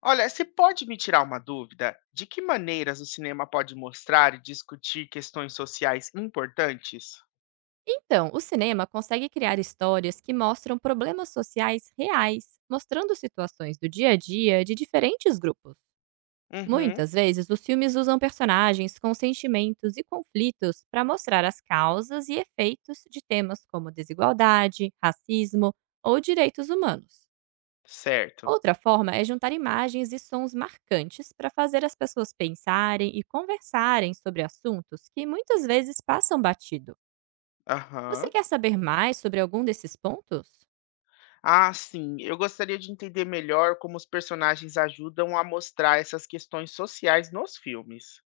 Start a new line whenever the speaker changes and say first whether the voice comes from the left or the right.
left: Olha, você pode me tirar uma dúvida? De que maneiras o cinema pode mostrar e discutir questões sociais importantes?
right: Então, o cinema consegue criar histórias que mostram problemas sociais reais, mostrando situações do dia a dia de diferentes grupos.
left: Uhum,
right: Muitas vezes, os filmes usam personagens com sentimentos e conflitos para mostrar as causas e efeitos de temas como desigualdade, racismo ou direitos humanos.
left: certo.
right: Outra forma é juntar imagens e sons marcantes para fazer as pessoas pensarem e conversarem sobre assuntos que muitas vezes passam batido.
left: Aham.
right: Você quer saber mais sobre algum desses pontos?
left: Ah, sim. Eu gostaria de entender melhor como os personagens ajudam a mostrar essas questões sociais nos filmes.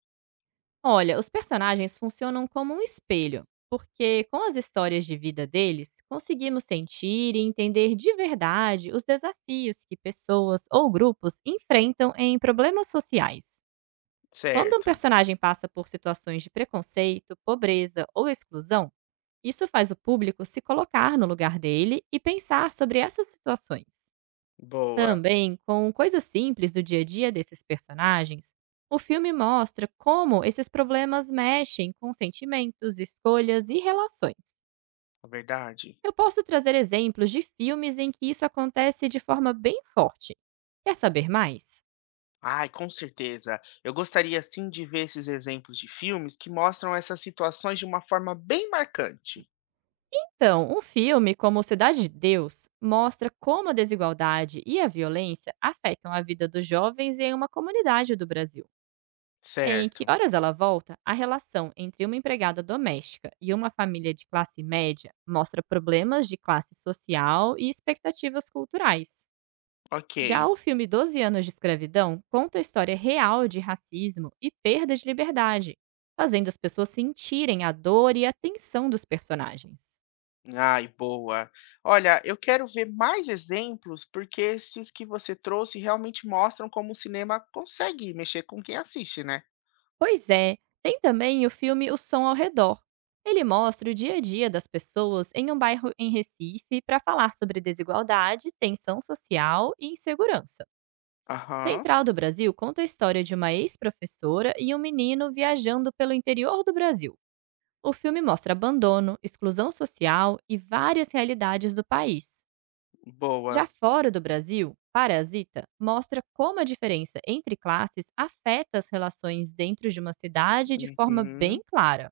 right: Olha, os personagens funcionam como um espelho, porque com as histórias de vida deles, conseguimos sentir e entender de verdade os desafios que pessoas ou grupos enfrentam em problemas sociais. Quando um
left: Certo.
right: personagem passa por situações de preconceito, pobreza ou exclusão, isso faz o público se colocar no lugar dele e pensar sobre essas situações.
left: Boa.
right: Também, com coisas simples do dia a dia desses personagens, o filme mostra como esses problemas mexem com sentimentos, escolhas e relações.
left: É verdade.
right: Eu posso trazer exemplos de filmes em que isso acontece de forma bem forte. Quer saber mais?
left: Ai, com certeza. Eu gostaria sim de ver esses exemplos de filmes que mostram essas situações de uma forma bem marcante.
right: Então, um filme como Cidade de Deus mostra como a desigualdade e a violência afetam a vida dos jovens em uma comunidade do Brasil. Em que
left: Certo.
right: horas ela volta, a relação entre uma empregada doméstica e uma família de classe média mostra problemas de classe social e expectativas culturais.
left: Ok.
right: Já o filme Doze Anos de Escravidão conta a história real de racismo e perda de liberdade, fazendo as pessoas sentirem a dor e a tensão dos personagens.
left: Ai, boa. Olha, eu quero ver mais exemplos, porque esses que você trouxe realmente mostram como o cinema consegue mexer com quem assiste, né?
right: Pois é, tem também o filme O Som ao Redor. Ele mostra o dia a dia das pessoas em um bairro em Recife para falar sobre desigualdade, tensão social e insegurança.
left: Aham,
right: Central do Brasil conta a história de uma ex-professora e um menino viajando pelo interior do Brasil. O filme mostra abandono, exclusão social e várias realidades do país. Já
left: boa.
right: fora do Brasil, Parasita mostra como a diferença entre classes afeta as relações dentro de uma cidade de forma bem
left: Uhum,
right: clara.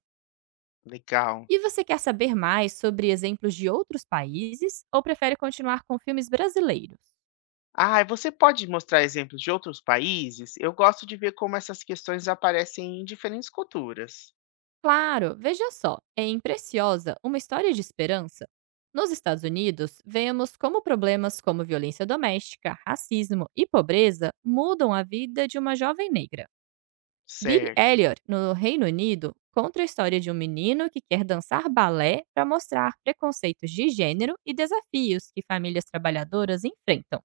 left: legal.
right: E você quer saber mais sobre exemplos de outros países ou prefere continuar com filmes brasileiros?
left: Ah, você pode mostrar exemplos de outros países? Eu gosto de ver como essas questões aparecem em diferentes culturas.
right: Claro, veja só, é em uma história de esperança. Nos Estados Unidos, vemos como problemas como violência doméstica, racismo e pobreza mudam a vida de uma jovem negra. Bill
left: Certo.
right: Elliot, no Reino Unido, conta a história de um menino que quer dançar balé para mostrar preconceitos de gênero e desafios que famílias trabalhadoras enfrentam.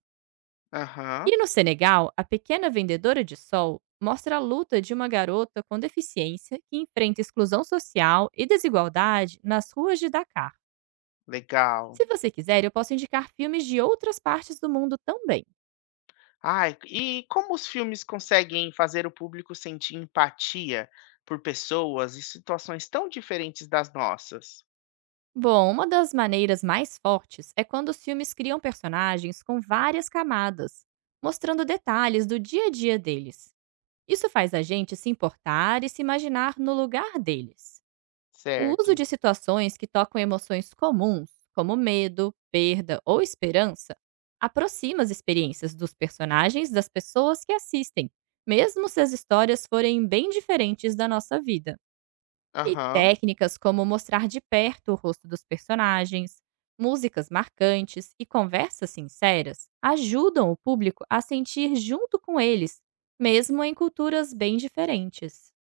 left: Aham,
right: E no Senegal, a pequena vendedora de sol mostra a luta de uma garota com deficiência que enfrenta exclusão social e desigualdade nas ruas de Dakar.
left: legal.
right: Se você quiser, eu posso indicar filmes de outras partes do mundo também.
left: Ai, e como os filmes conseguem fazer o público sentir empatia por pessoas e situações tão diferentes das nossas?
right: Bom, uma das maneiras mais fortes é quando os filmes criam personagens com várias camadas, mostrando detalhes do dia a dia deles. Isso faz a gente se importar e se imaginar no lugar deles. O uso
left: Certo.
right: de situações que tocam emoções comuns, como medo, perda ou esperança, aproxima as experiências dos personagens das pessoas que assistem, mesmo se as histórias forem bem diferentes da nossa vida. E
left: Aham.
right: técnicas como mostrar de perto o rosto dos personagens, músicas marcantes e conversas sinceras ajudam o público a sentir junto com eles, mesmo em culturas bem diferentes.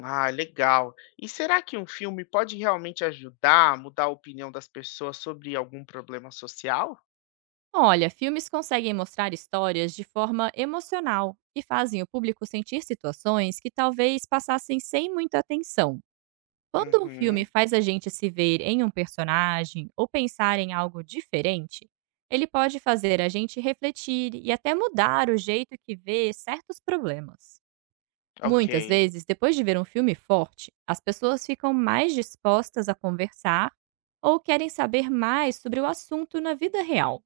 left: Ah, legal. E será que um filme pode realmente ajudar a mudar a opinião das pessoas sobre algum problema social?
right: Olha, filmes conseguem mostrar histórias de forma emocional e fazem o público sentir situações que talvez passassem sem muita atenção. Quando um filme
left: Uhum.
right: faz a gente se ver em um personagem ou pensar em algo diferente, ele pode fazer a gente refletir e até mudar o jeito que vê certos problemas.
left: Ok.
right: Muitas vezes, depois de ver um filme forte, as pessoas ficam mais dispostas a conversar ou querem saber mais sobre o assunto na vida real.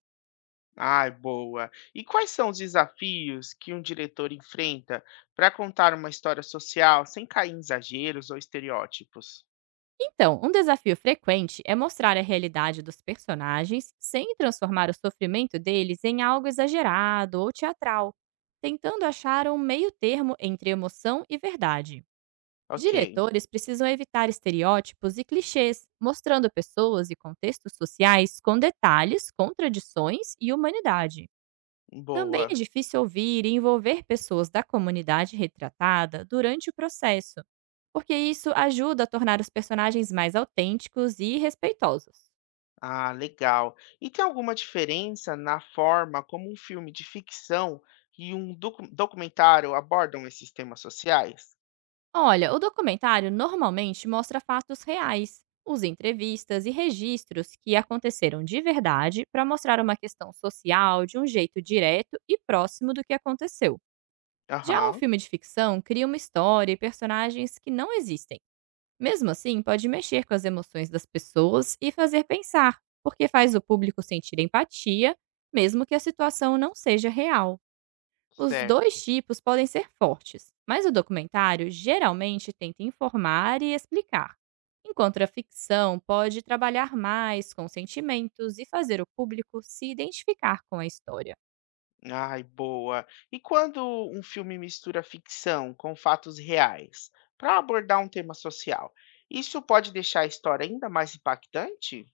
left: Ai, boa. E quais são os desafios que um diretor enfrenta para contar uma história social sem cair em exageros ou estereótipos?
right: Então, um desafio frequente é mostrar a realidade dos personagens sem transformar o sofrimento deles em algo exagerado ou teatral, tentando achar um meio termo entre emoção e verdade.
left: Ok,
right: Diretores precisam evitar estereótipos e clichês, mostrando pessoas e contextos sociais com detalhes, contradições e humanidade. Também é
left: boa.
right: difícil ouvir e envolver pessoas da comunidade retratada durante o processo, porque isso ajuda a tornar os personagens mais autênticos e respeitosos.
left: Ah, legal. E tem alguma diferença na forma como um filme de ficção e um documentário abordam esses temas sociais?
right: Olha, o documentário normalmente mostra fatos reais, usa entrevistas e registros que aconteceram de verdade para mostrar uma questão social de um jeito direto e próximo do que aconteceu. Já um
left: Aham,
right: filme de ficção cria uma história e personagens que não existem. Mesmo assim, pode mexer com as emoções das pessoas e fazer pensar, porque faz o público sentir empatia, mesmo que a situação não seja real. Os
left: certo.
right: dois tipos podem ser fortes, mas o documentário geralmente tenta informar e explicar, enquanto a ficção pode trabalhar mais com sentimentos e fazer o público se identificar com a história.
left: Ai, boa. E quando um filme mistura ficção com fatos reais para abordar um tema social, isso pode deixar a história ainda mais impactante?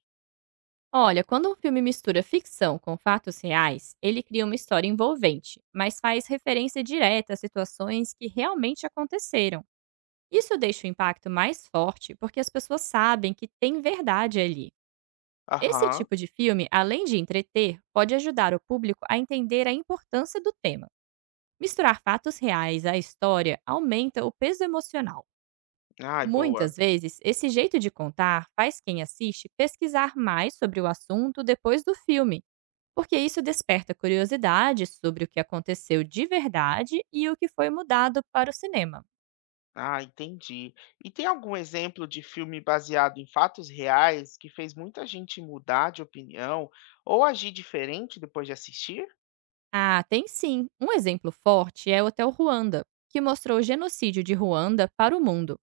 right: Olha, quando um filme mistura ficção com fatos reais, ele cria uma história envolvente, mas faz referência direta a situações que realmente aconteceram. Isso deixa o impacto mais forte porque as pessoas sabem que tem verdade ali. Esse
left: Aham,
right: tipo de filme, além de entreter, pode ajudar o público a entender a importância do tema. Misturar fatos reais à história aumenta o peso emocional.
left: ai, boa.
right: Muitas vezes, esse jeito de contar faz quem assiste pesquisar mais sobre o assunto depois do filme porque isso desperta curiosidade sobre o que aconteceu de verdade e o que foi mudado para o cinema.
left: Ah, entendi. E tem algum exemplo de filme baseado em fatos reais que fez muita gente mudar de opinião ou agir diferente depois de assistir?
right: Ah, tem sim. Um exemplo forte é o Hotel Ruanda, que mostrou o genocídio de Ruanda para o mundo.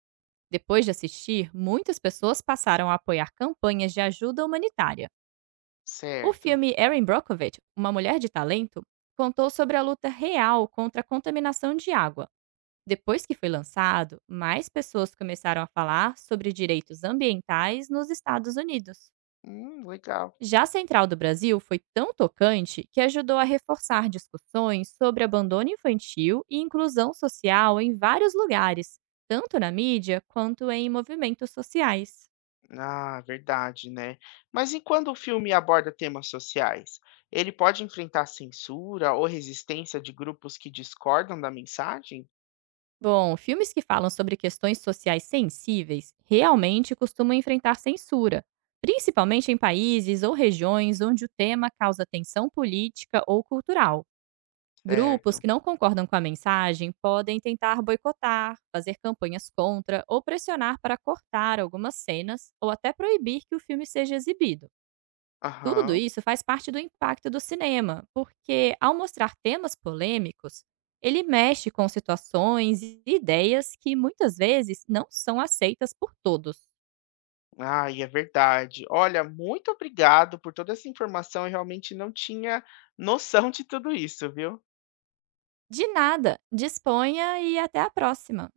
right: Depois de assistir, muitas pessoas passaram a apoiar campanhas de ajuda humanitária. O
left: Certo.
right: filme Erin Brockovich, Uma Mulher de Talento, contou sobre a luta real contra a contaminação de água. Depois que foi lançado, mais pessoas começaram a falar sobre direitos ambientais nos Estados Unidos.
left: Legal.
right: Já a Central do Brasil foi tão tocante que ajudou a reforçar discussões sobre abandono infantil e inclusão social em vários lugares, tanto na mídia quanto em movimentos sociais.
left: Ah, verdade, né? Mas e quando o filme aborda temas sociais? Ele pode enfrentar censura ou resistência de grupos que discordam da mensagem?
right: Bom, filmes que falam sobre questões sociais sensíveis realmente costumam enfrentar censura, principalmente em países ou regiões onde o tema causa tensão política ou cultural. Grupos
left: Certo.
right: que não concordam com a mensagem podem tentar boicotar, fazer campanhas contra ou pressionar para cortar algumas cenas ou até proibir que o filme seja exibido. Tudo
left: Aham.
right: isso faz parte do impacto do cinema, porque ao mostrar temas polêmicos, ele mexe com situações e ideias que muitas vezes não são aceitas por todos.
left: Ai, é verdade. Olha, muito obrigado por toda essa informação. Eu realmente não tinha noção de tudo isso, viu?
right: De nada, disponha e até a próxima!